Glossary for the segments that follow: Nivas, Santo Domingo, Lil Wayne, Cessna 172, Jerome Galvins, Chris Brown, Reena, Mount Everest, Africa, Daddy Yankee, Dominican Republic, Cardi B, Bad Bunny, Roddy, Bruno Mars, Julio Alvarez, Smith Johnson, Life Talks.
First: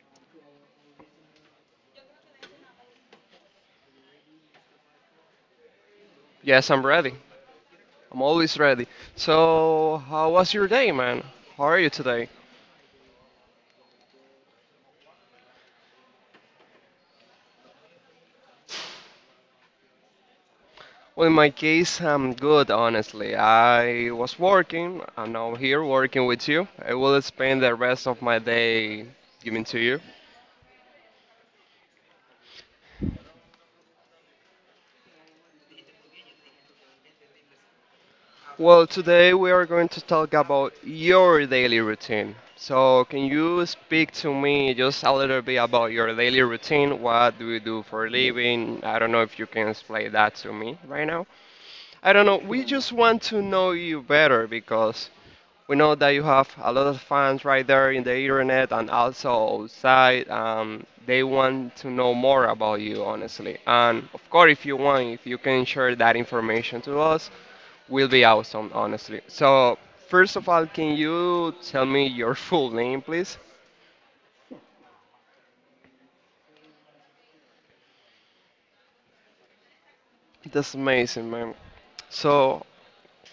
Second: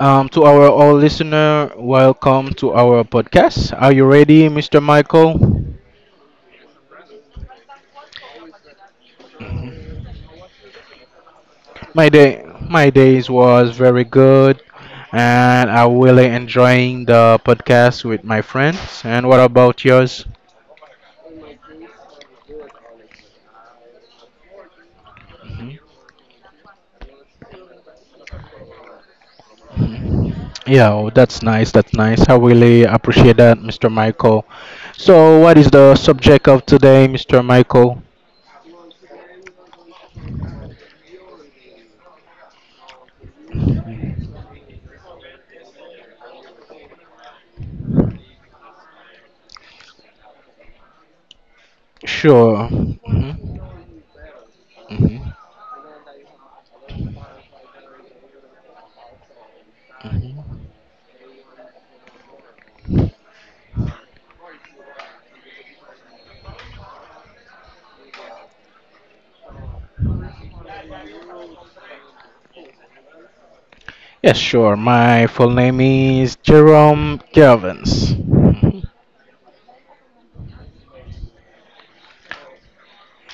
To our all listener, welcome to our podcast. Are you ready, Mr. Michael? Yes, I'm ready. I'm always ready. So, how was your day, man? How are you My today? day, my days was very good, and I really enjoying the podcast with my friends. And what about yours? Well, in my case, I'm good, honestly. I was working. I'm now Mhm. here working with you. I will spend the rest of my day giving to you. Yeah, oh, that's nice. That's nice. I really appreciate that, Mr. Michael. So, what is the subject of today, Mr. Michael? Well, today we are going to talk about your daily routine. So, can you speak to me just a little bit about your daily routine? What do you do for a living? I don't know if you can explain that to me right now. I don't know. We Sure. just want to Mhm. know you better because Mhm. we know that you have a lot of fans right there in the internet and also outside. Mhm. They want to know more about you, honestly. And of course, if you want, if you can share that information to us, we'll be awesome, honestly. So, first of all, can you tell me your full name, please? Yes, sure. My full name is Jerome Galvins. That's amazing, man. So,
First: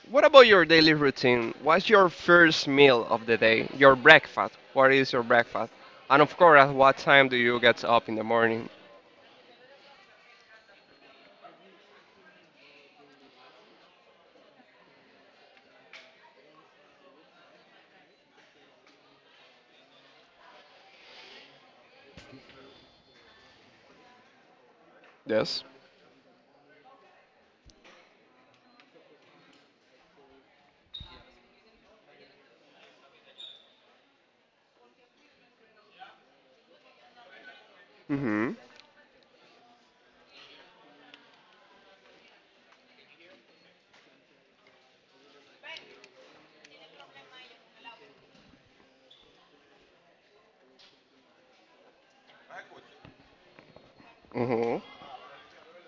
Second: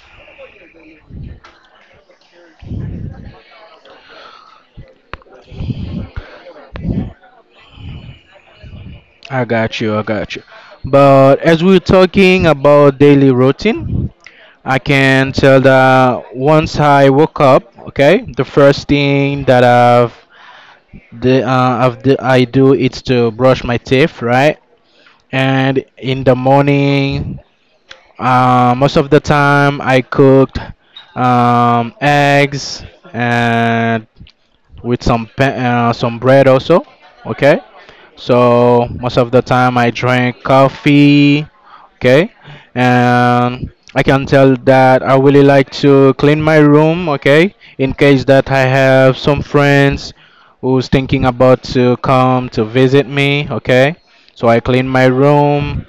what about your daily routine? What's your first meal of the day? Your breakfast. What is your breakfast? And of course, at what time do you get up in the morning? I got you. But as we're talking about daily routine, I can tell that once I woke up, okay, the first thing that I do is to brush my teeth, right? Yes. And in the morning, most of the time I cooked eggs and with some some bread also. Okay, Mhm. so most of the time I drink coffee. Okay, and I can tell that I really like to clean my room. Okay, in case that I have some friends who's thinking about to come to visit me. Okay, so I Mhm. clean my room.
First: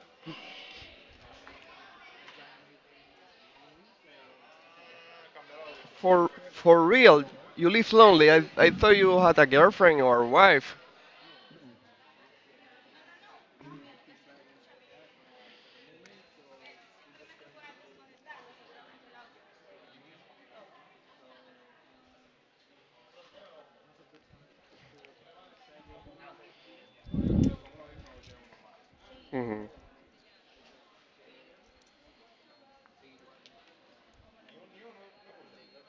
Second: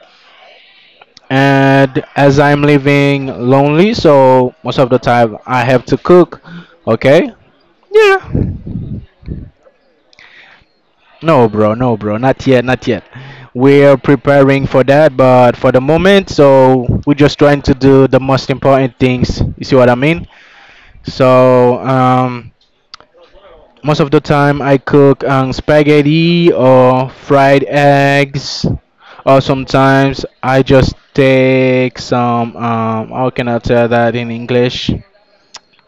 And as I'm living lonely, so most of the time I have to For cook. for real, Okay, you live lonely. yeah. I thought you had a girlfriend or wife. No, bro, not yet. We're preparing for that, but for the moment, so we're just trying to do the most important things. You see what I mean? So, um, Most of the time I cook spaghetti or fried eggs, or Mm-hmm. sometimes I just take some, how can I tell that in English?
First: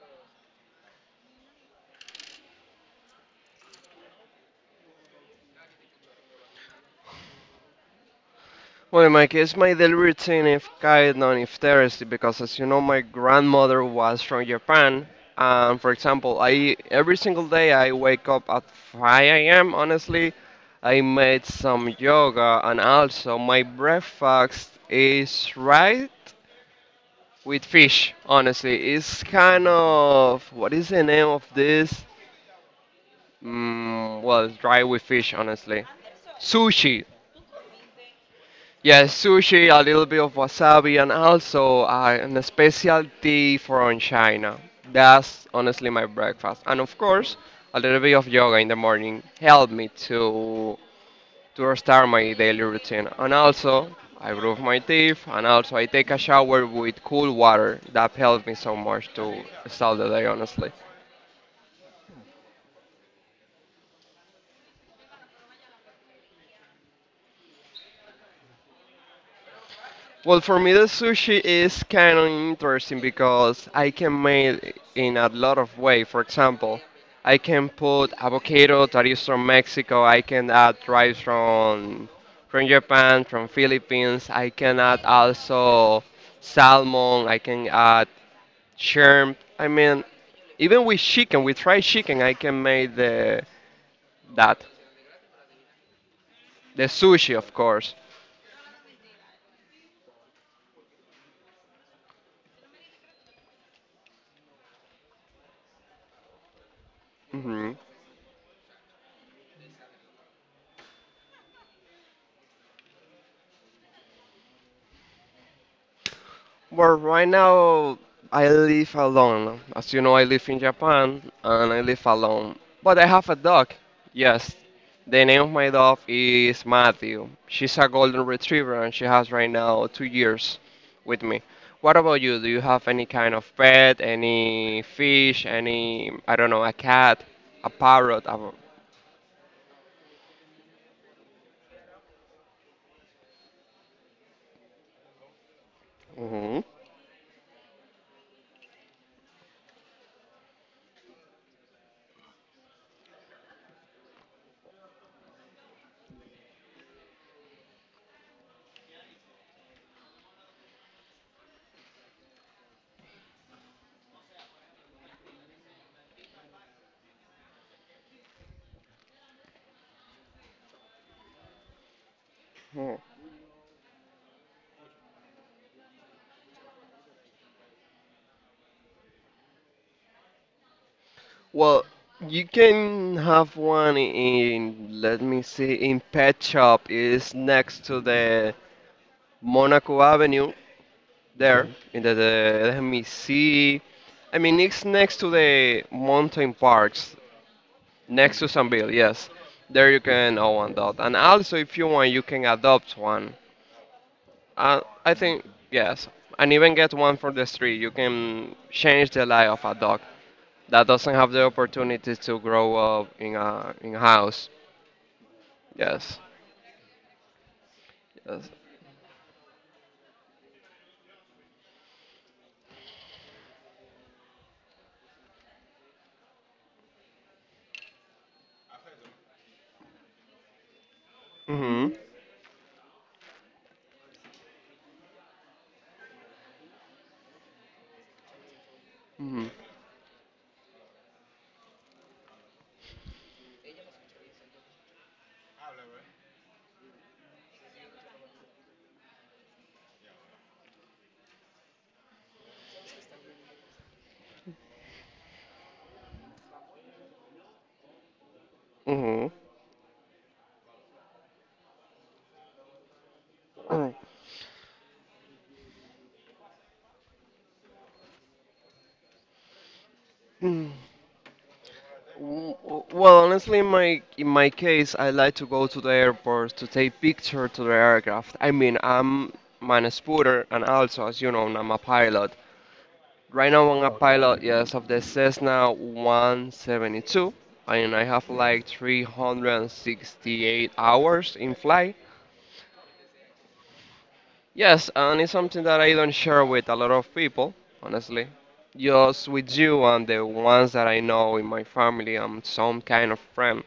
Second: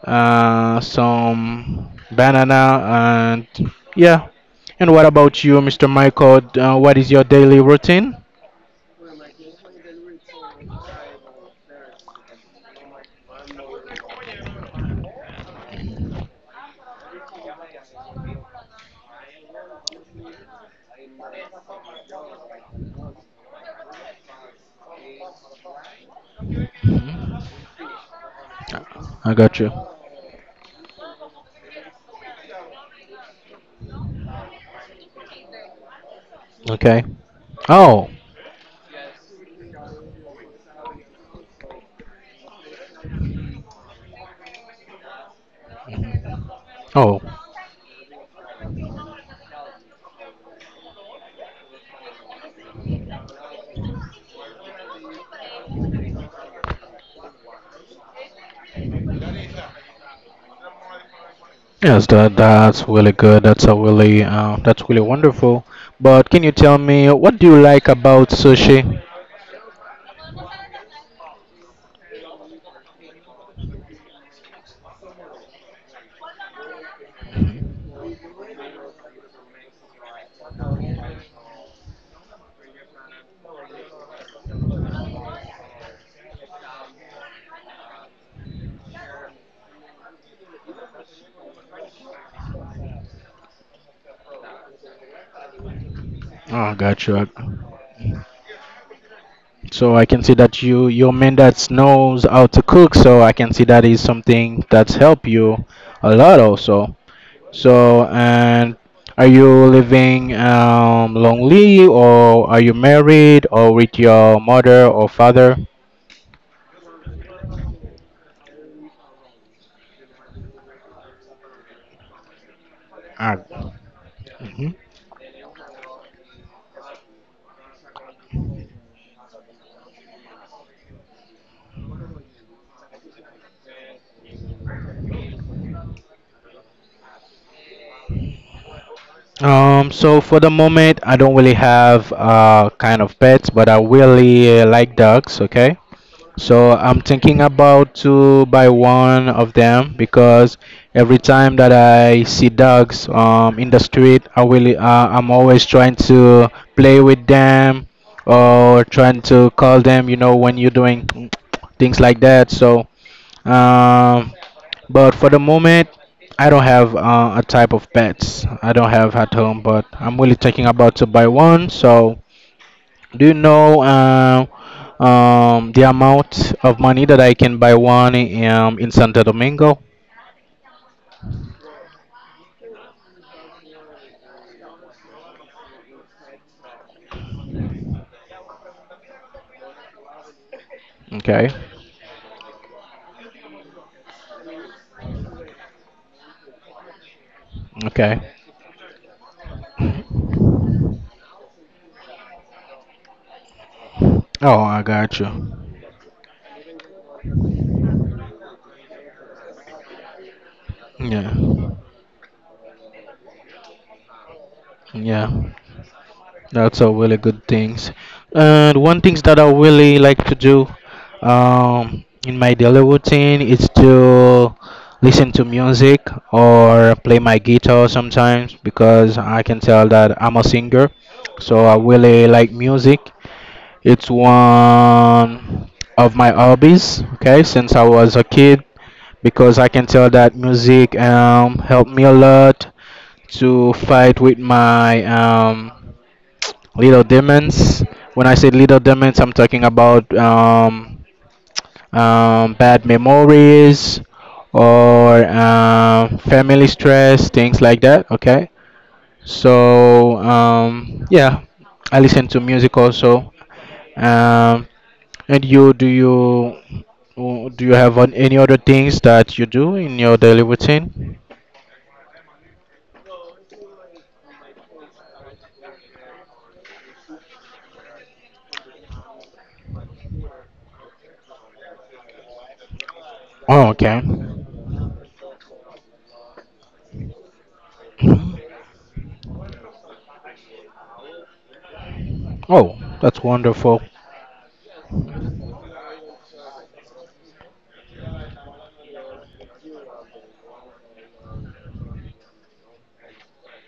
Some banana, and yeah. And what about you, Mr. Michael? What is your daily routine? Well, Mike, it's my daily routine if kind of interesting because, as you know, my grandmother was from Japan, and for example, I every single day I wake up at 5 a.m. Honestly, I made some yoga, and also my breakfast is right with fish. Honestly, it's I got kind you. of what is the name of this? Mm, well, dry with fish. Honestly, Okay. sushi. Oh, Yeah, sushi, a little bit of wasabi, and also an specialty from China. That's honestly my breakfast. And of oh, course, a little bit of yoga in the morning helped me to start my daily routine. And also, I brush my teeth, and also I take a shower with cool water. That helped me so much to start the day, honestly. yes. That's really good. That's really wonderful. But can you tell me what do you like about sushi? Well, for me, the sushi is kind of interesting because I can make it in a lot of way. For example, I can put avocado that is from Mexico. I can add rice from Japan, from Philippines. I can add also salmon. I can add shrimp. I mean, even with chicken, with fried chicken, I can make the that Oh, the got you. sushi, of course. So I can see that you're a man that knows how to cook. So I can see that is something that's helped you a lot also. Hmm. So, and are you living lonely, or are you married, or with your mother or father? Well, right now I live alone. As you know, I live in Japan and I live alone. But I have a Ah, dog. Yes. mhm. The name of my dog is Matthew. She's a golden retriever and she has right now 2 years with me. What about you? Do you have any kind of pet, any fish, any, I don't know, a cat, a parrot? A... So for the moment, I don't really have kind of pets, but I really like dogs. Okay, Mm-hmm. so I'm thinking about to buy one of them because every time that I see dogs in the street, I'm always trying to play with them or trying to call them. You know when you're doing things like that. Um, but for the moment, I don't have a type of pets. I don't have at home, but I'm really thinking about to buy one. So Mm-hmm. do you know the amount of money that I can buy one in Santo Domingo? Well, you can have one in, let me see, in Pet Shop. It's next to the Monaco Avenue Okay. there. Hmm. In let me see. I mean, it's next to the mountain parks, Okay. next to Sanville, yes. There you can own that. And also, if you want, you can adopt one. Oh, I I got you. think, yes. And even get one from the street. You can change the life of a dog that doesn't have Yeah. the opportunity to grow up in a house. Yeah. Yes. That's a really good things. Yes. And one things that I really like to do in my daily routine is to listen to music or play my guitar sometimes because I can tell that I'm a singer. So I Mhm. really like music. It's one of my hobbies, okay, since I was a kid Mhm. because I can tell that music helped me a lot to fight with my little demons. When I say little demons, I'm talking about bad memories or family stress, things like that. Okay. Mhm. So yeah, I listen to music also. Mm. Um, and you, do you do you have any other things that you do in your daily Mm. routine? Well, honestly, in my case, I like to go to the airport to take picture to the aircraft. I mean, I'm man a spooter, and also, as you know, I'm a pilot. Right Oh, now, I'm a okay. pilot, yes, of the Cessna 172, and I have Mhm. like 368 hours in flight. Oh, that's wonderful. Yes, and it's something that I don't share with a lot of people, honestly. Just with you and the ones that I know in my family and some kind of friend.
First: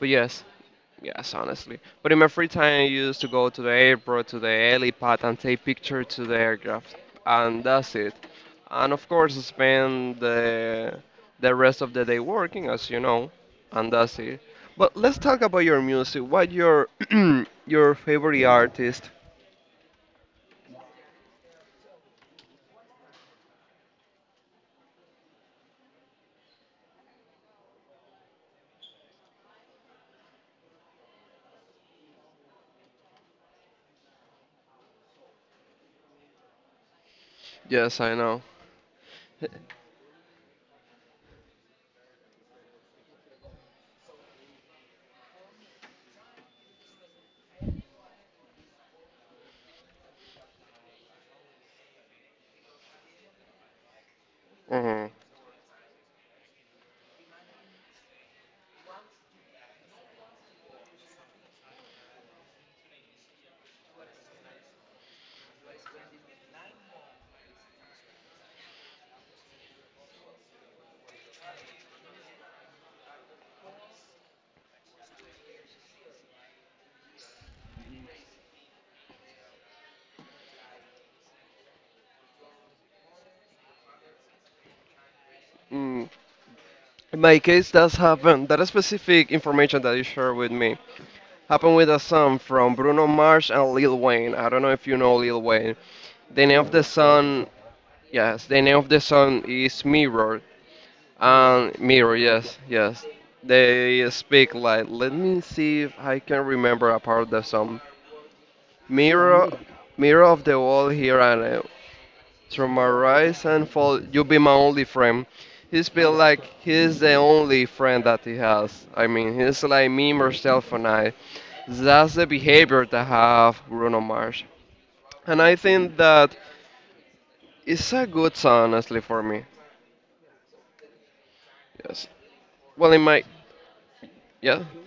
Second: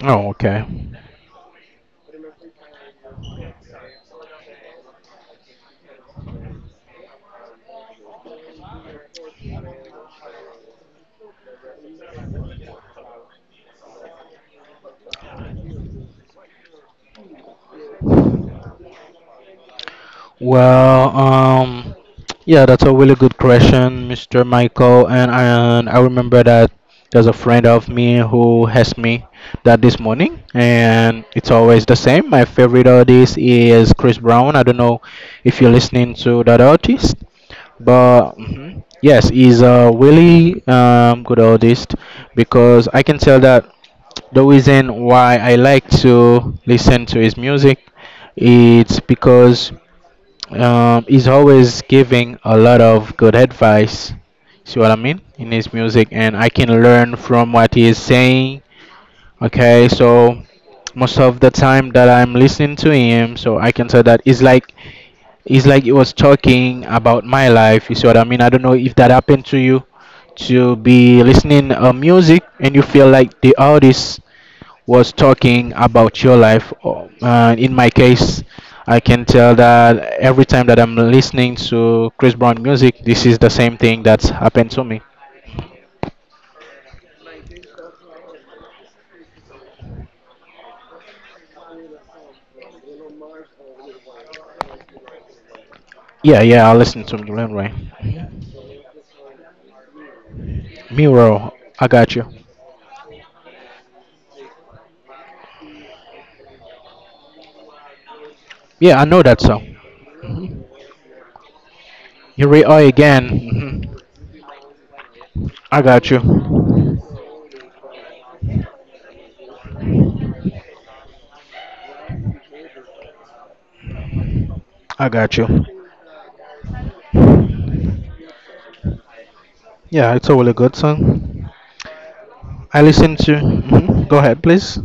But Oh, yes, okay. yes, honestly. But in my free time, I used to go to the airport, to the helipad, and take pictures to the aircraft, and that's it. And of course, spend the rest of the day working, as you know, and that's it. But let's talk about your music. What your your favorite artist? Well, yeah, that's a really good question, Mr. Michael. And I remember that there's a friend of me who has me that this morning, and it's always the same. My favorite artist is Chris Brown. I don't know if you're listening to that artist, Yes, I but know. mhm, yes, he's a really good artist because I can tell that the reason why I like to listen to his music it's because he's always giving a lot of good advice. See what I Uh, mean in his music, and I can learn from what he is saying. Okay, so most of the time that I'm listening to him, so I can say that it's like he was talking about my life. You see what I mean? I don't know if that happened to you, to be listening music and you feel like the artist was talking about your life. Oh, in my case, I can tell that every time that I'm listening to Chris Brown music, this is the same thing that's happened to me. mm. In my case, that's happened. That specific information that you shared with me happened with a song from Bruno Mars and Lil Wayne. I don't know if you know Lil Wayne. Yeah, The name yeah, of I the listen to song, Mulan Ray. yes, the name of the song is Mirror. Miro, And I Mirror, got you. yes, yes. They speak like, let me see if I can remember a part of the song. Yeah, I know that Mirror, song. mirror of the wall here and You we from are my again. rise and Hmm. fall, you be my only friend. I He's got been you. like he's the only friend that he has. I mean, he's like me, myself, and I. That's the behavior that have Bruno Mars, I got and you. I think that it's a good song, honestly, for me. Yeah, it's a really good song. Yes. I Well, in listen my to. Mhm. Go ahead, yeah. please.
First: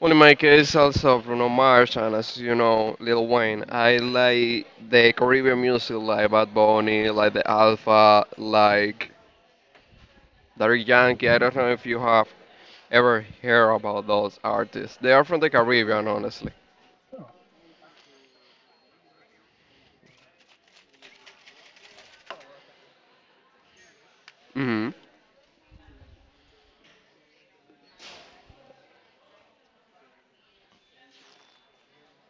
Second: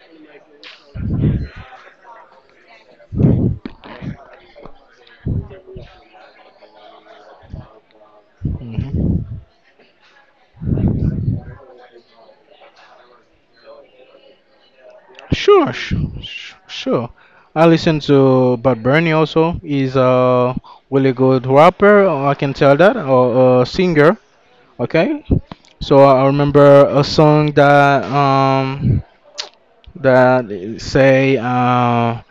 Well, in my case, also Bruno Mars and as you know, Lil Wayne. I like the Caribbean music, like Bad Bunny, like the Alpha, like Hmm. Daddy Yankee. I don't know if you have ever hear about those artists. They are from the Sure, sh- Caribbean, honestly. sure. I listen to Bad Bunny also. He's a really good rapper, I can tell that, or a singer. Hmm. Okay. So I remember a song that that say uh,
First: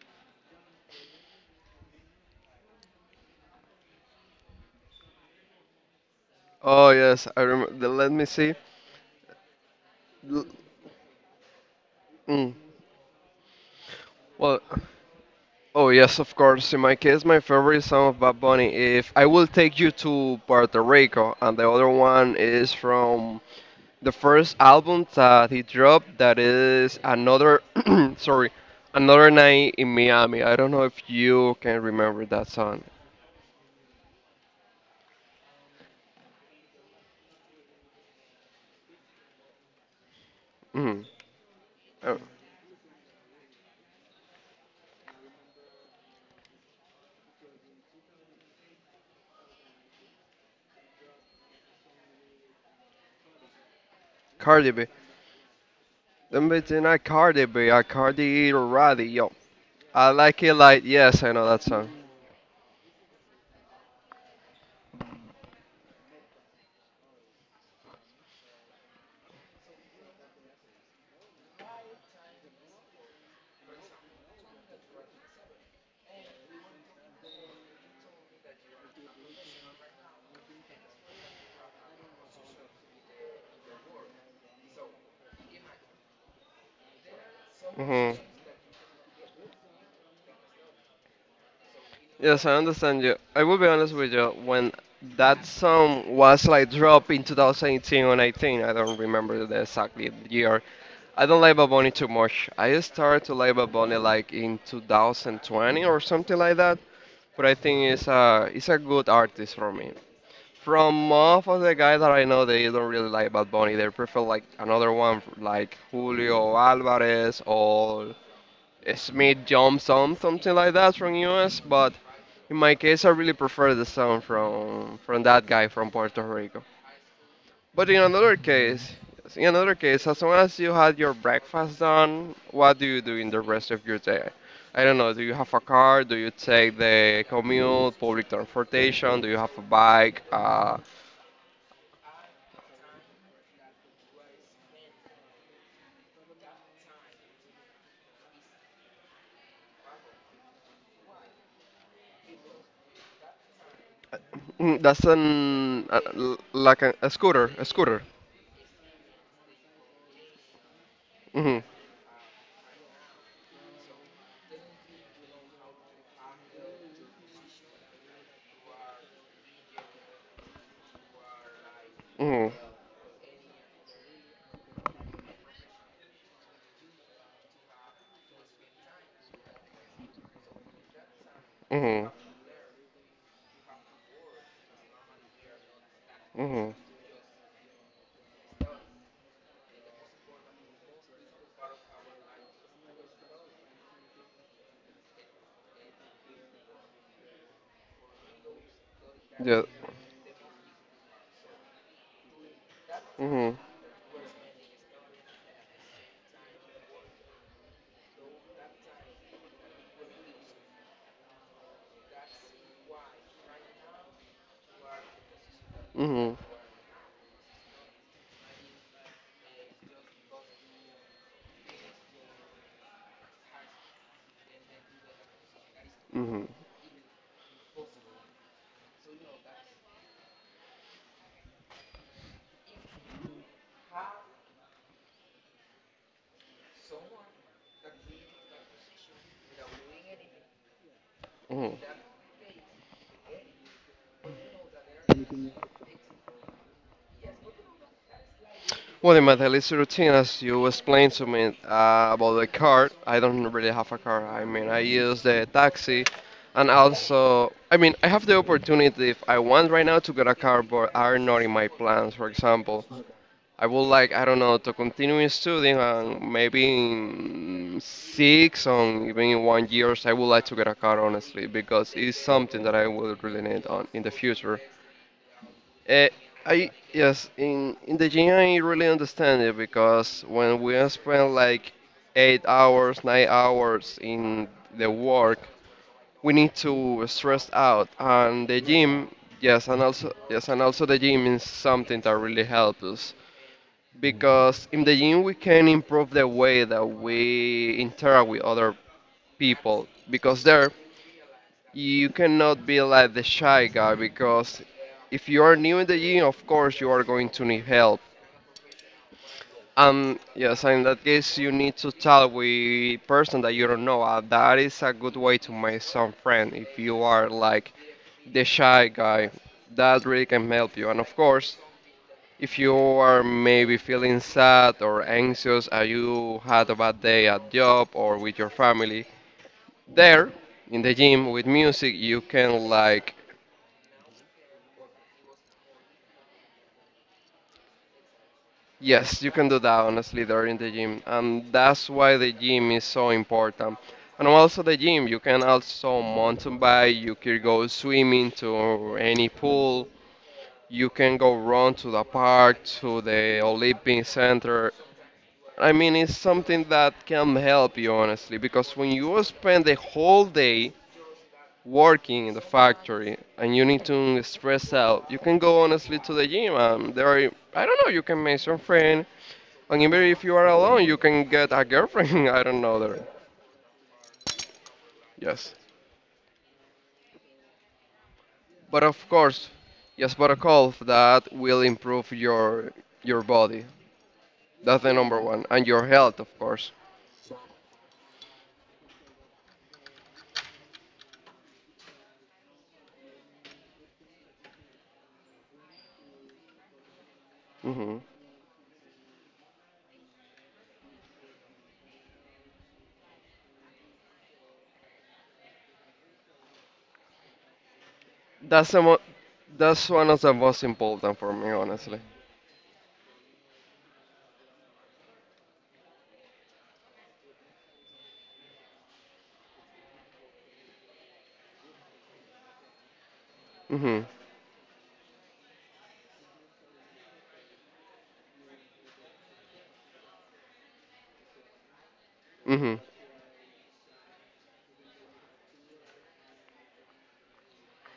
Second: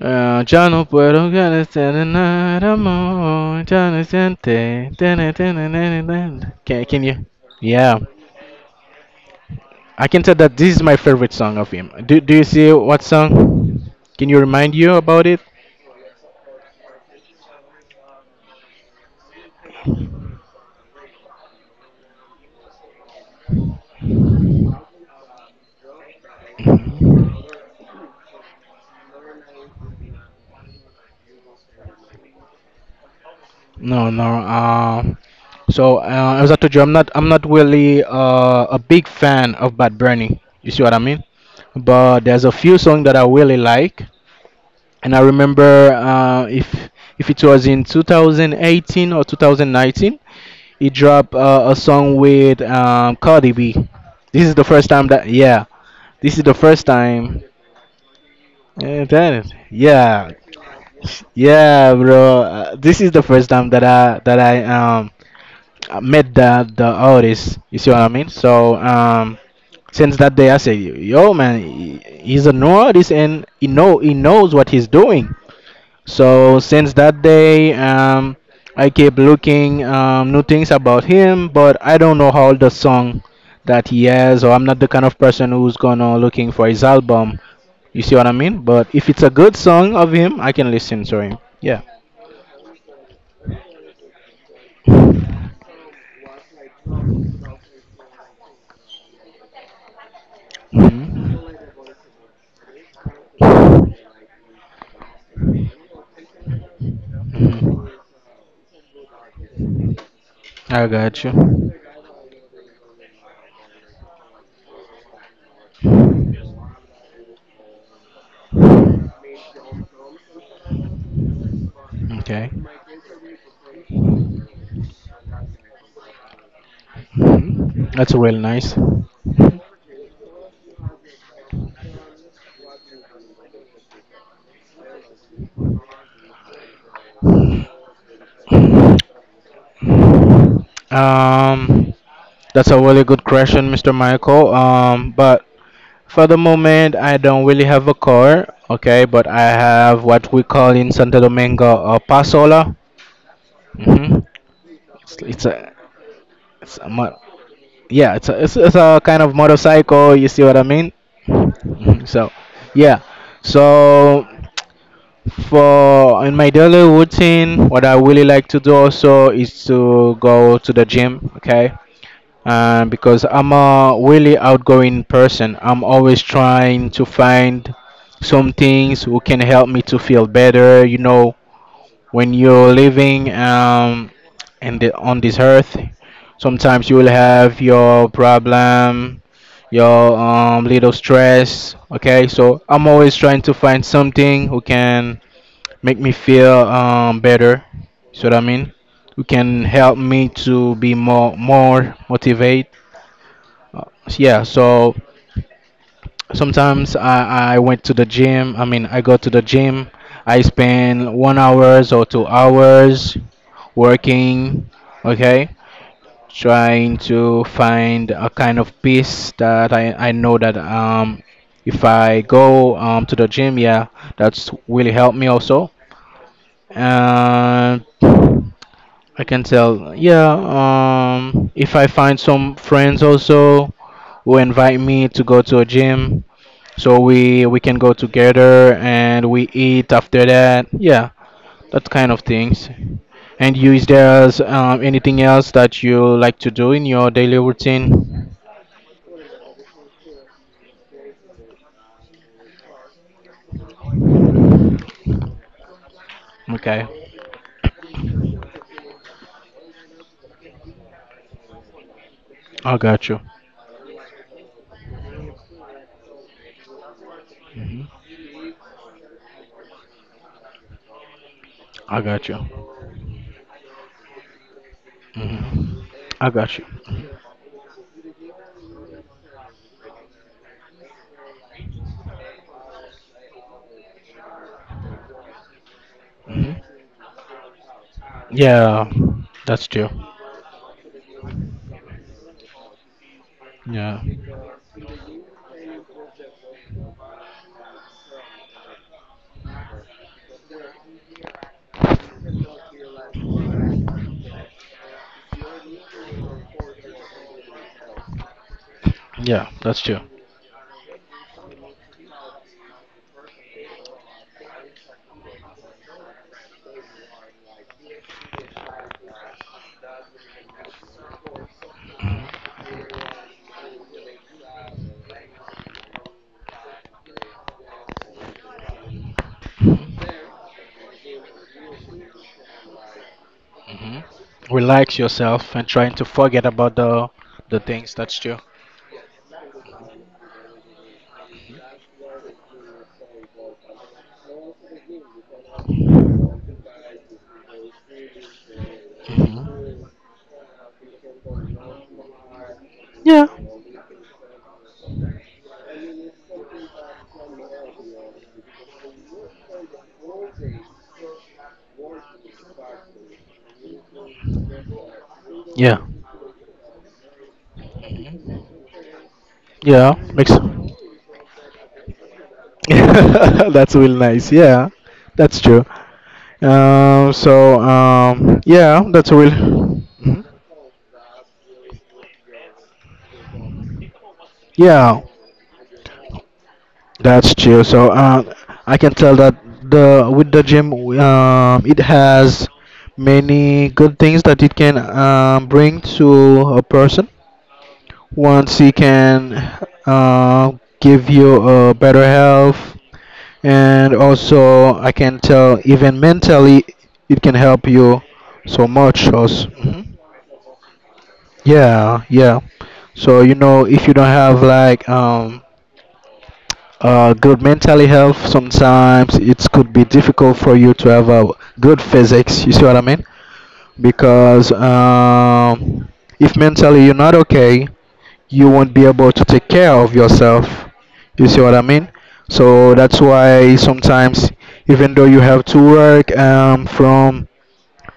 uh ya no puedo estar en nada more, ya no siente, tene, tene, tene, tene." Can Oh can you? yes, I remember. Yeah. Let me see. I can tell L- that this is my favorite song of him. Do you mm, see what song? Can you Well, remind you about it? oh yes, of course. In my case, my favorite song of Bad Bunny. If I will take you to Puerto Rico, and the other one is from the first album that he dropped. That is another, sorry, another night in Miami. I don't know if you can remember that song. No, no. As I told you, I'm not really a big fan of Bad Bunny. You see what I Mm. mean? Uh, But there's a few songs that I really like, and I remember if it was in 2018 or 2019, he dropped a song with Cardi B. This is the Cardi B. first time that yeah, this is Them the bitch is first not time Cardi B, I Cardi or Eh, Roddy, yo. that, I yeah, like it like, yes, I know that song. yeah, bro. This is the first time that I met the artist. You see what I mean? Since that day, I say, yo, man, he's a new artist and he knows what he's doing. So since that day, I keep looking new things about him, but I don't know how the song that he has, or I'm not the kind of person who's gonna looking for his album, you see Hmm. what I mean? But if it's a good song of him, I can listen to him. Yeah. Yes, I understand you. I will be honest with you, when that song was like dropped in 2018 or 19, I don't remember the exactly year. I don't Hmm. like Bad Bunny too much. I started to like Bad Bunny like in 2020 or something like that. But I Hmm. think it's a good artist for me. I From got most of you. the guys that I know, they don't really like Bad Bunny. They prefer like another one like Julio Alvarez or Smith Johnson, something like that from US. But Okay. in Hmm. my case, I really prefer the song from that guy from Puerto Rico. But That's really nice. In another case, as long as you had your breakfast done, what do you do in the rest of your day? I don't know. Do you have a car? Do you take the commute, public transportation? Do you have a bike? Um, that's a really good question, Mr. Michael. But for the moment, I don't really have a car, okay, but I have what we call in Santo Domingo a pasola. Hmm. Mm, that's It's, it's a, an it's like a, a mo- scooter, a scooter. yeah, it's a, it's, it's a kind of motorcycle. You see what I mean? Mhm. Mhm. Yeah. So, for in my daily routine, what I really like to do also is to go to the gym, okay, Mhm. and because I'm a really outgoing person, I'm always trying to find some things who can help me to feel better. You know, Mhm. when you're living in the, on this earth, Mhm. sometimes you will have your problem, your little stress. Okay, so I'm always trying to find something who can make me feel better. So what I mean? Who Yeah. can help me to be more motivated, Mhm. uh, yeah, so sometimes I went to the gym. I mean, I go to the gym. I spend 1 hours or 2 hours working, okay, Mhm. trying to find a kind of peace that I know that if I go to the gym, yeah, that's really help me also. Mhm. And I can tell, yeah, if I find some friends also who invite me to go to a gym, so we can go together and we eat after that. Yeah, Mhm. that kind of things. And you, is there anything else that you like to do in your daily routine? Well, in my daily routine, as you explained to me about the car, I don't really have a car. I mean, I use the taxi, and Okay, also, I mean, I have the opportunity if I want right now to get a car, but are not in my plans. For I example, got you. I would like, I don't know, to continue studying and maybe Hmm. in six or even in 1 years, I would like to get a car, honestly, because I it's got you. something that I will really need on in the future. Hmm. Uh, I got you. I yes, in the gym I really understand it because when we spend like 8 hours, 9 hours in the work, we Hmm. need to stress out, and the Yeah, gym, that's true. Yes, and also the gym is something that really helps us Yeah, because in the gym we can improve the way that we interact with other people because there you cannot be like the shy guy because if you are new in the gym of course you are going to need help yeah, that's true. and yes in that case you need to talk with person that you don't know that is a good way to make some friend if you are like the shy guy that really can help you and of course if you are maybe feeling sad or anxious, or you had a bad day at job or with your family, there in the gym with music, you can like, Hmm. Relax yourself and trying to forget about the things. That's true. yes, you can do that honestly there in the gym. And that's why the gym is so important. And also the gym, you can also mountain bike, you can go swimming to any pool, you can go run to the park, to Yeah. the Olympic Center. I mean, it's something that can help you, honestly, because when you spend the whole day working in the factory and you need to stress out, you can go Yeah. honestly to the gym. And there are, I don't know, you can make some friend, and Yeah. even if Makes. you are alone, you can get a girlfriend. I don't know there. That's real nice. Yeah, that's Yes, true. But Yeah, of that's real. course, yes, Mhm. but a golf that will improve your body. That's the Yeah, number one, and your health, of course. that's true. So I can tell that the with the gym, it has many good things that it can bring to a person. hmm Once he can uh, give you a better health, and also I can tell even mentally it can help you so That's the mo- much. Also. Mhm. that's one of the most important for me, honestly. Yeah, yeah. So you know, if you don't have like good mentally health, sometimes it could be difficult for you to have a good physics. You see what I mean? Hmm. Because if mentally you're not okay, you won't be able to take care of yourself. You see what I mean? So Mm-hmm. that's why sometimes, even though you have to work from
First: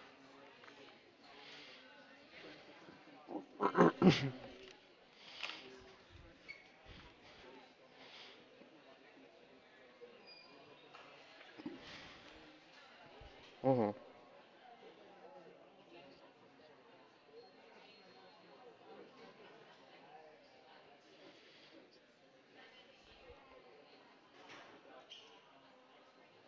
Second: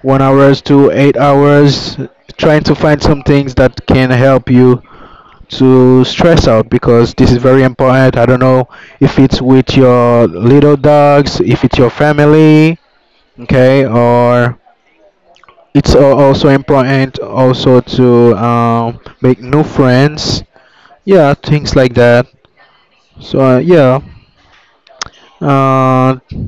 1 hours to 8 hours, trying to find some things that can help you to stress out because this is very important. I don't know if it's with your little dogs, if it's your family, okay, or also important also to make new friends, yeah, things like that. So I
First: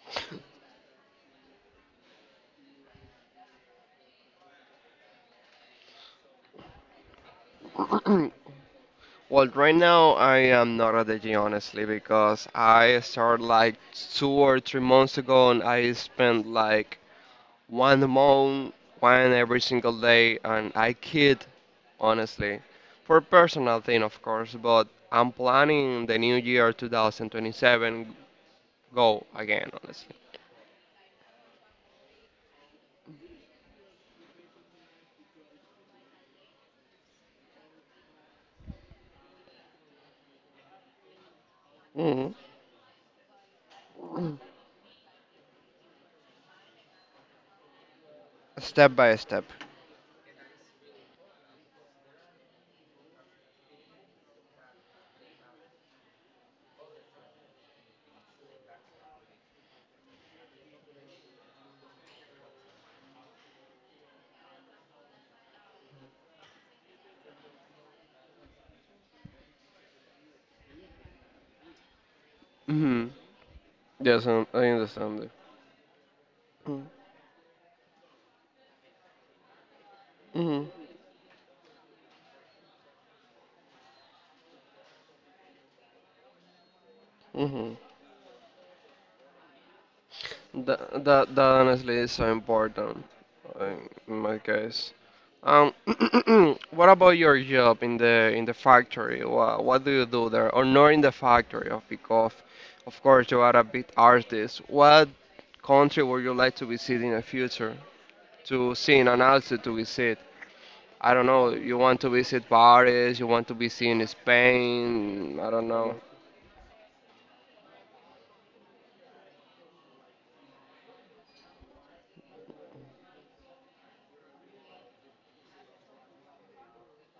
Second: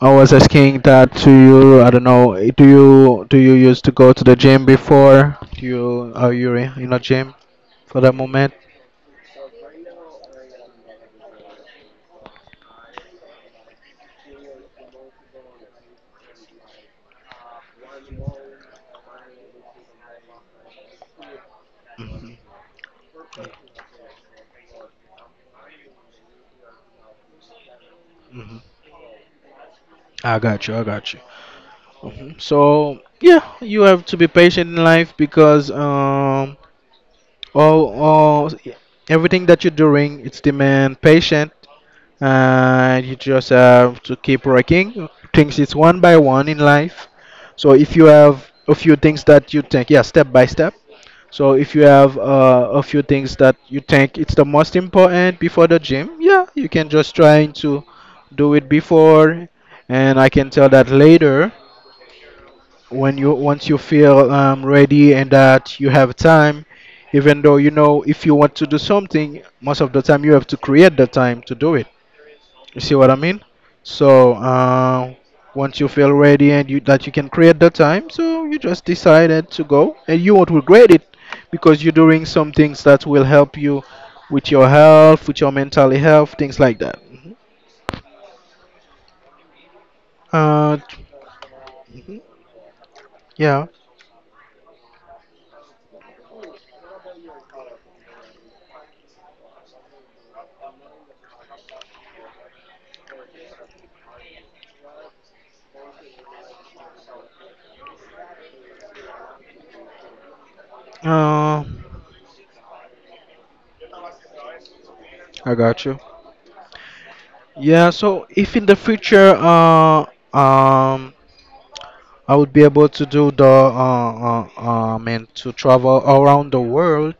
was asking that to you. I don't know. Do you used to go to the gym before? Do you, are you in a gym for the Mm-hmm. moment? Well, right now I am not at the honestly because I started like 2 or 3 months ago and I spent like one month, one every single day, and I quit honestly for personal thing of course, but I'm planning the new year 2027 Hmm. go again honestly. I got you. I got you. Hmm. So yeah, you have to be patient in life because all everything that you're doing, it's demand patience, hmm and you just have to keep working things. It's one by one in life. So if you have a few Step by things step. that you think, yeah, step by step. So if you have a few things that you think it's the most important before the gym, yeah, you can just try to do it before, and I can tell that later, when you, once you feel ready and that you have time, even though, you know, if you want to do something, most of the time you have to create the time to do it. You see Mm-hmm. what I mean? Yes, So I understand. once you feel ready and you that you can create the time, so you just decided to go, and you won't Mm-hmm. regret it because you're doing some things that will help you with your health, with your mental health, things like that. Mhm. Mm-hmm. Uh, That honestly is mhm. so important Yeah. uh, in my case. Um, what about your job in the factory? What do you do there? Or not in the factory, of because of course you are a bit artist. What country would you like to visit in the future? To see and also to visit. I don't know. Uh, You want to visit Paris? You want to be seen in Spain? I I don't got know. you. Yeah. So if in the future, um, I would be able to do the I mean to travel around the world.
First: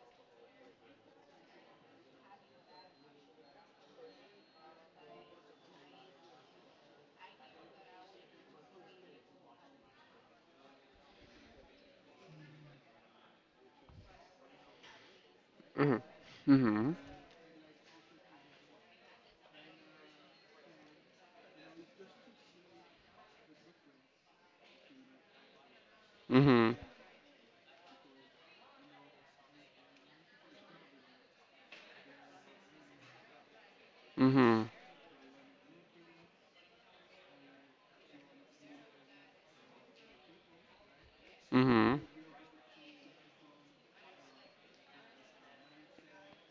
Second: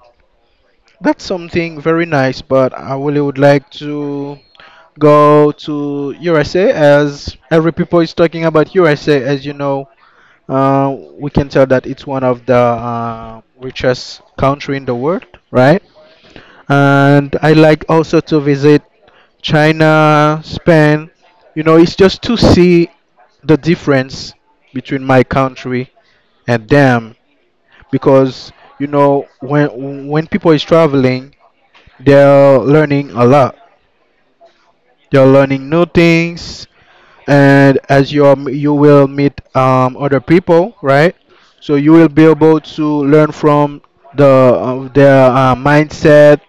That's something very nice, but I really would like to go to USA, as every people is talking about USA. As you know, we can tell that it's one of the richest country in the world, right? Mhm. Mhm. And I like also to visit China, Spain. You know, it's just to see the difference between my country and Mhm. them because, you know, when people is traveling, they're learning a lot. Mhm. You're learning new things, and as you are, you will meet other people, right? So you Mhm. will be able to learn from their mindset,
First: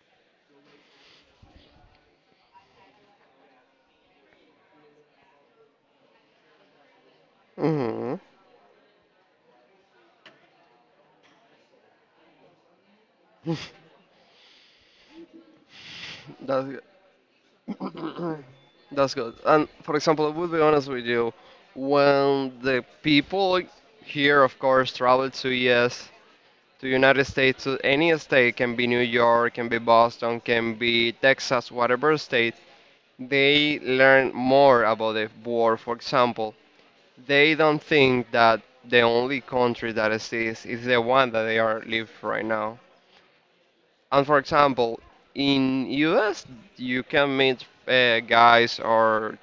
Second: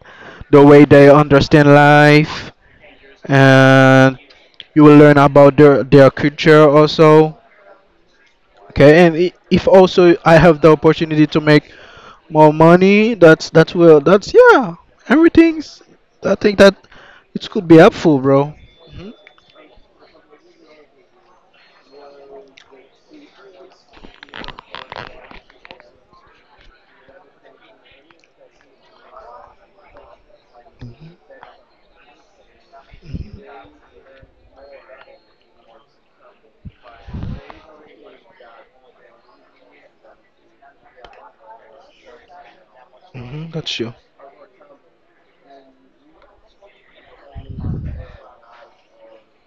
the way they understand life, and you will learn about their culture also. Mhm. Okay, and if also I have the opportunity to make more money, that's that's will that's yeah, everything's. I think That's that it could be helpful, good. bro. Hmm. That's good. And for example, I would be honest with you, when the people here, of course, travel to US, to United States, to any state, can be New York, can be Boston, can be Texas, whatever state, they learn more about the war. For example, they don't think that the only country that exists is the one that they are live right now. Hmm. That's true. And for example, in US, you can meet guys or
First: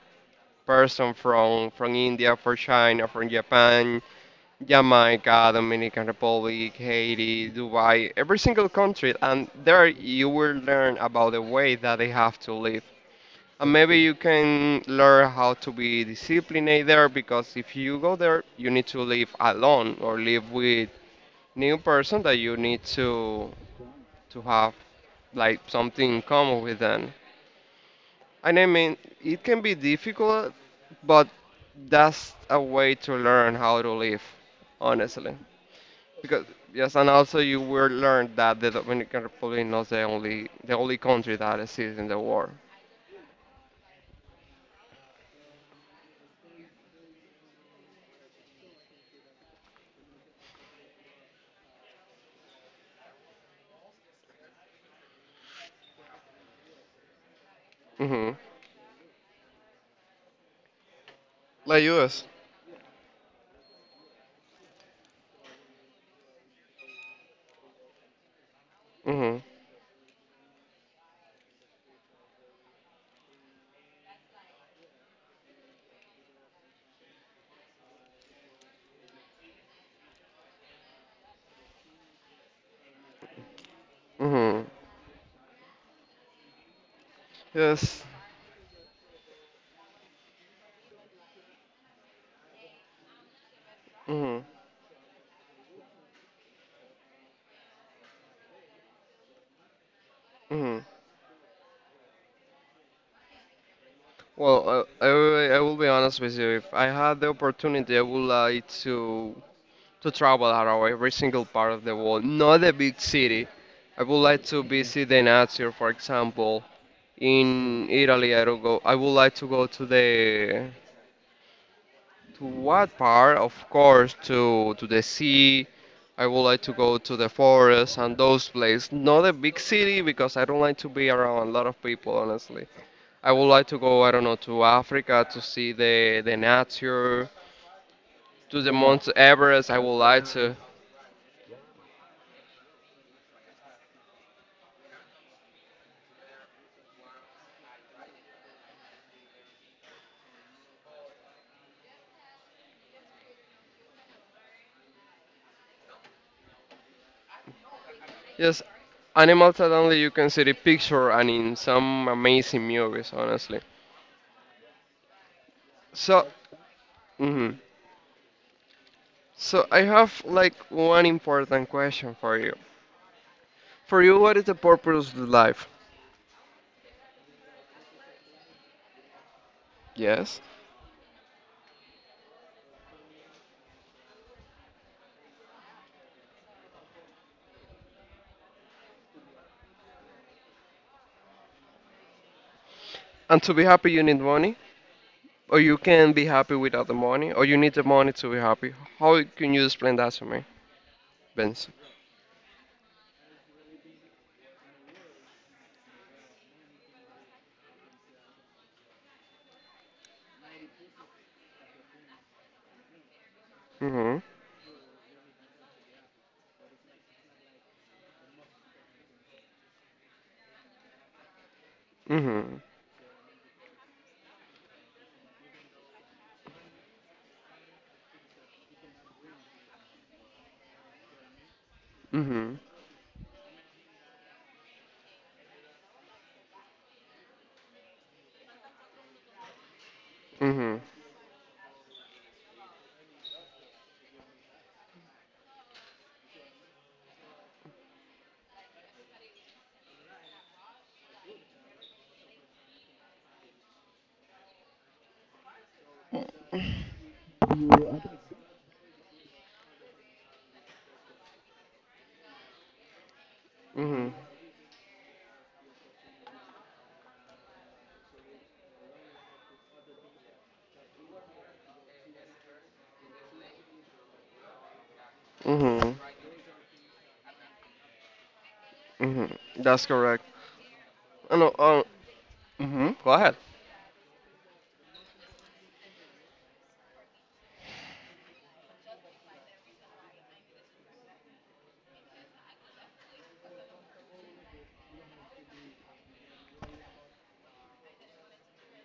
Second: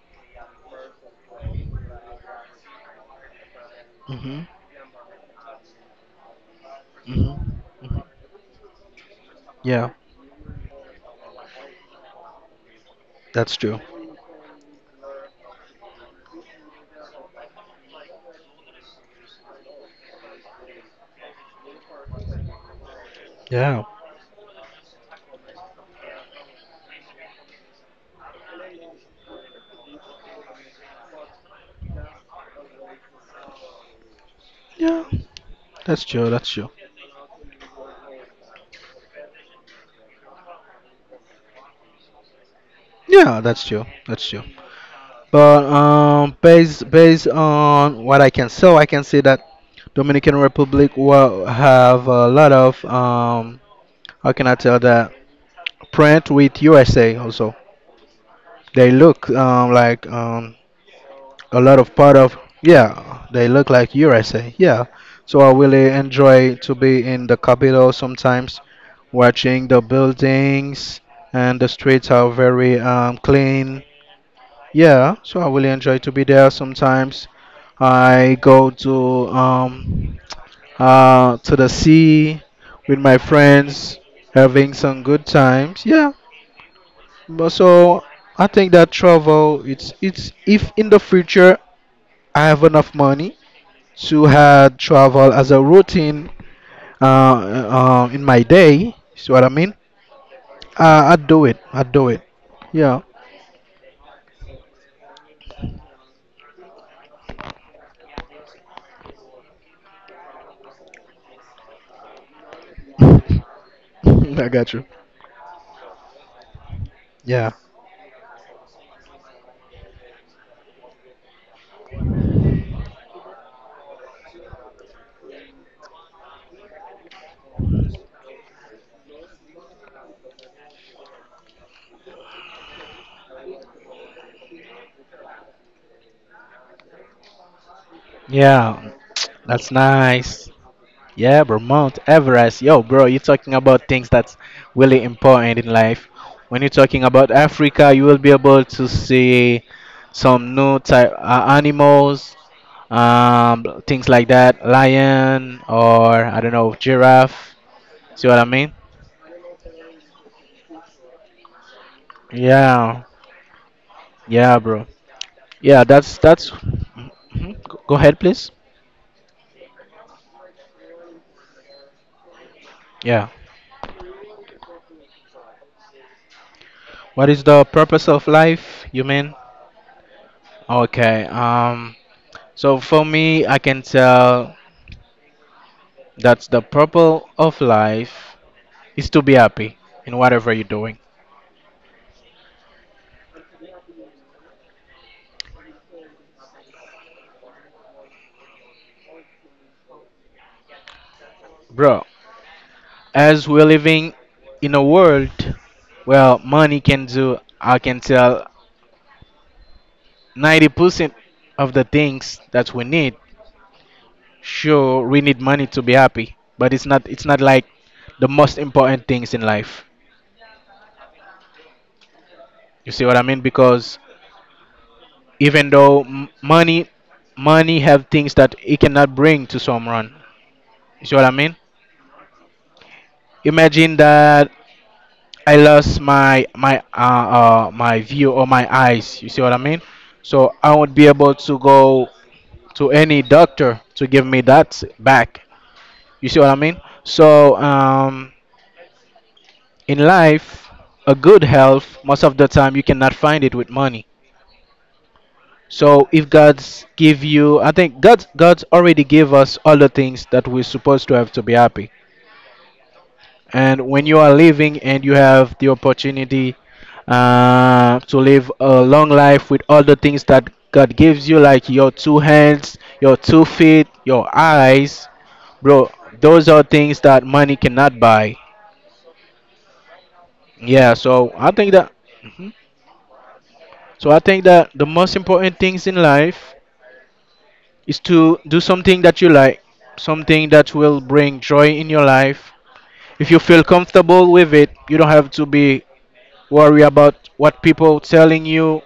person from India, from China, from Japan, Mm-hmm. Jamaica, Dominican Republic, Mm-hmm. Haiti, Hmm. Dubai, every single country, and there Yeah, you will learn about the way that they have to live. that's And true. maybe you can learn how to be disciplined there because if you go there, you need to live alone or live with new person that you need to Yeah. to have like something in common with them. And I mean, it can be difficult, but that's a way to learn how to live, Yeah. honestly. That's true. Because That's true. yes, and also you will learn that the Dominican Republic not the only country that exists in the world. Yeah, that's true. That's true. But based on what I can, so I can say that Dominican Republic will have a lot of how can I tell that, print with USA also. Mhm. They look like a lot Like of part US. of, yeah, they look like USA, yeah. So I really enjoy to be in the capital sometimes, Mhm. watching the buildings, and the streets are very clean. Yeah, so I really enjoy to be there sometimes. I go to the sea with my friends, Mhm. having some good times, yeah. But Yes. so I think that travel it's, if in the future I have enough money to Mhm. had travel as a routine, in my day. See what I mean? Mhm. I'd do it. I'd do it. Yeah. Well, I will be honest with you. If I had the opportunity, I would like To. Travel around every single part of the world, not a big city. I would like I to got you. visit the Nazio, for example. Yeah, In Italy, I, don't go, I would like to go to the to what part? Of course, to the sea. I would like to go to the forest and those places. Not a big city because I don't like to be around a lot of people, honestly. I would like to go, I don't know, to Africa to see the nature, to the yeah, Mount Everest. that's I would like nice. to. Yeah, bro, Mount Everest. Yo, bro, you're talking about things that's really important in life. When you're talking about Africa, you will be able to see some new type animals, things like that, lion or I don't know, giraffe. See what I Yes, mean? animals that only you can see the picture and in some amazing Yeah, movies, honestly. yeah, bro. Yeah, that's So, that's. mhm. Mhm. Go ahead, please. so I have like one important question for you. Yeah. For you, what is the purpose of life? What is the purpose of life, you mean? Yes. Okay. So for me, I can tell that the purpose of life is to be happy in whatever you're doing, And to be happy, you need money, or you can be happy without the money, or you need the money to be happy. How can you explain that to me, Benson? bro. As we're living in a world where money can do, I can tell 90% of the things that we need. Mhm. Sure, we need money to be happy, but it's not like the most important things in life. Mhm. You see what I mean? Because even though money have things that it cannot bring to someone. You see what I mean? Mhm. Imagine that I lost my view or my eyes. You see what I mean? So I Mhm. won't be able to go to any doctor to give me that back. You see what I mean? So in life, a good health, most of the time you cannot find it with money. So if God's give you, I think God's already give us all the things that we're supposed to have to be happy. And when Mhm. you are living and you have the opportunity to live a long life with all the things that God gives you, like your two hands, your 2 feet, your eyes, bro, Mhm. those are things that money cannot buy. Mhm. That's correct. Yeah. So No. I think that. Mm-hmm. Mhm. Go ahead. So I think that the most important things in life is to do something that you like, something that will bring joy in your life. If you feel comfortable with it, you don't have to be worried about what people telling you,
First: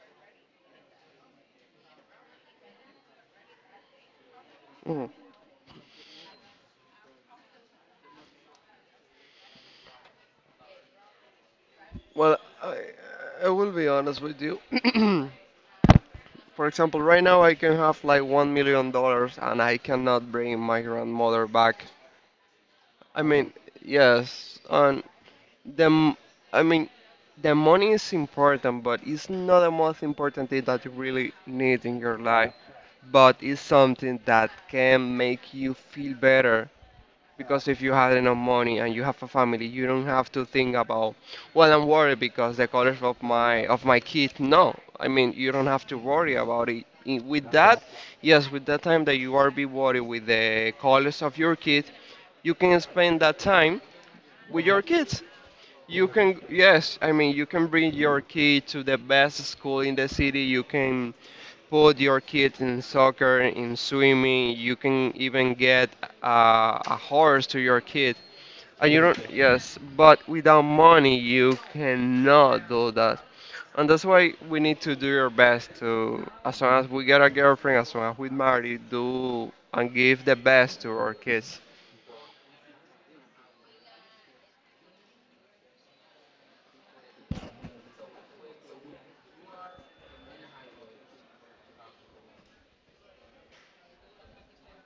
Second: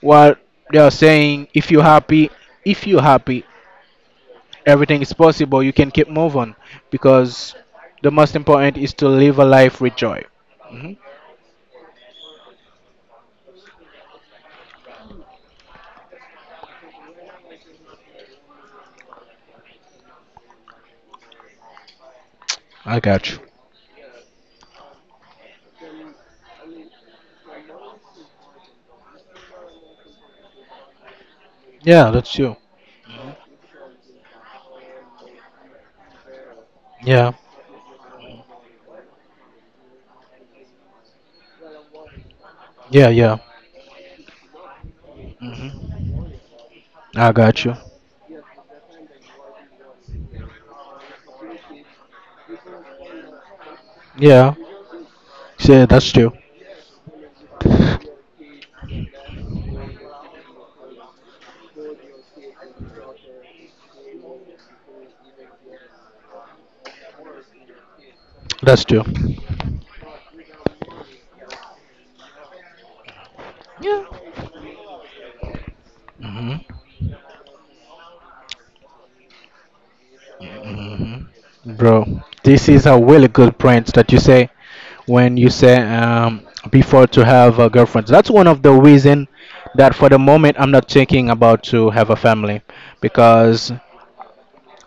what they are saying. If you're happy, everything Mm-hmm. is possible. You can keep moving because the most important is to live a life with joy. Hmm. Well, I, I will be honest with you. For example, right now I can have like $1 million and I cannot bring my grandmother back. I I got you. mean, yes, and the m- I mean, the money is important, but it's not the most important thing that you really need in Yeah, your that's life. you. But it's something that can make you feel better. Yeah, Because if you had enough money and you have a family, you don't have to think about, well, I'm worried because the colors yeah, of yeah. my kid. No, I mean you don't have to Hmm. worry about it. I With got you. that, yes, with that time that you are be worried with the colors of your kid, you can spend that time Yeah. with your kids. Yeah, You that's true. can, yes, I mean you can bring your kid to the best school in the city. You can put your kid in soccer, in swimming. You can even get a horse to your kid That's and you true. don't, yes, but without money, you cannot do that. And that's Yeah. why we need to do your best to, Hmm. as soon as we get a girlfriend, as soon as we marry, do and give the best to our Hmm. kids. Bro, this is a really good point that you say when you say, before to have a girlfriend. That's one of the reason that for the moment I'm not thinking about to have a family because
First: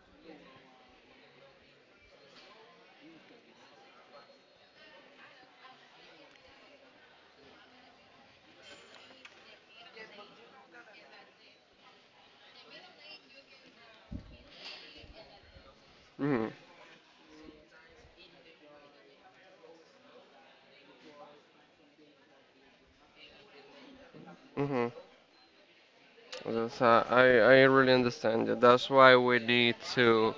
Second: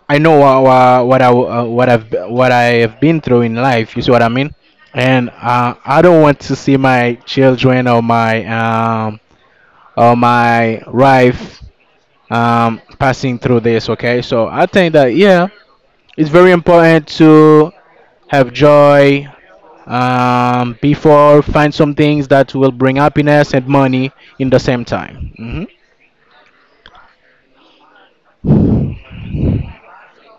I know what I have been through in life. You see what I mean? And I don't want to see my children um, or my wife passing through this. Okay, so I think that yeah, it's hmm very important to have joy, before find some things that will bring happiness and money in the same hmm time. Hmm. I really understand you. That's why we need to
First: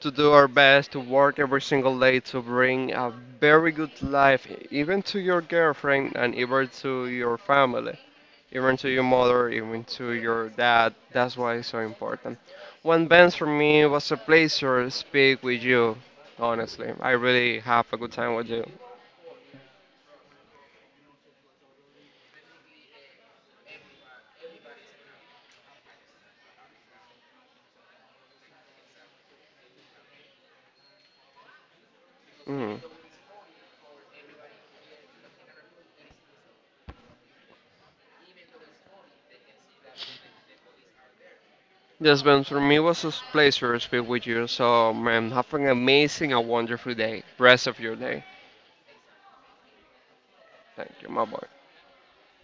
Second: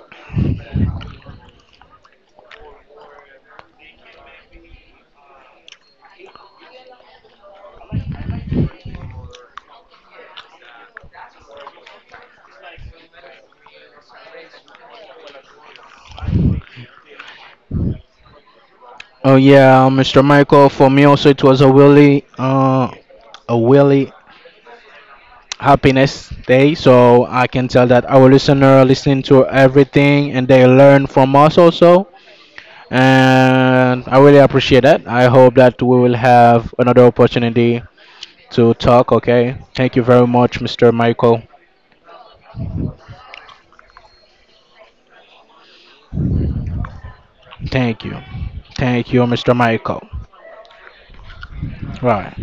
to do our best to work every single day to bring a very good life, even to your girlfriend and even to your family. Even to your mother, even to your dad. That's why it's so important. Well, Benz, for me, it was a pleasure to speak with you. Honestly, I really have a good time with you. Oh yeah, Mr. Michael. For me also, it was a really happiness day. So I can tell that our listener listening to everything and they learn from us also. Mm. And I really appreciate that. I hope that we will have another opportunity to talk, okay? Thank you very much, Mr. Michael. Yes, Ben, for me, it was a pleasure to speak with you. So, man, have an amazing and wonderful day. Rest of your Thank you. day. Thank you, Mr. Michael. Thank you, my boy. Right.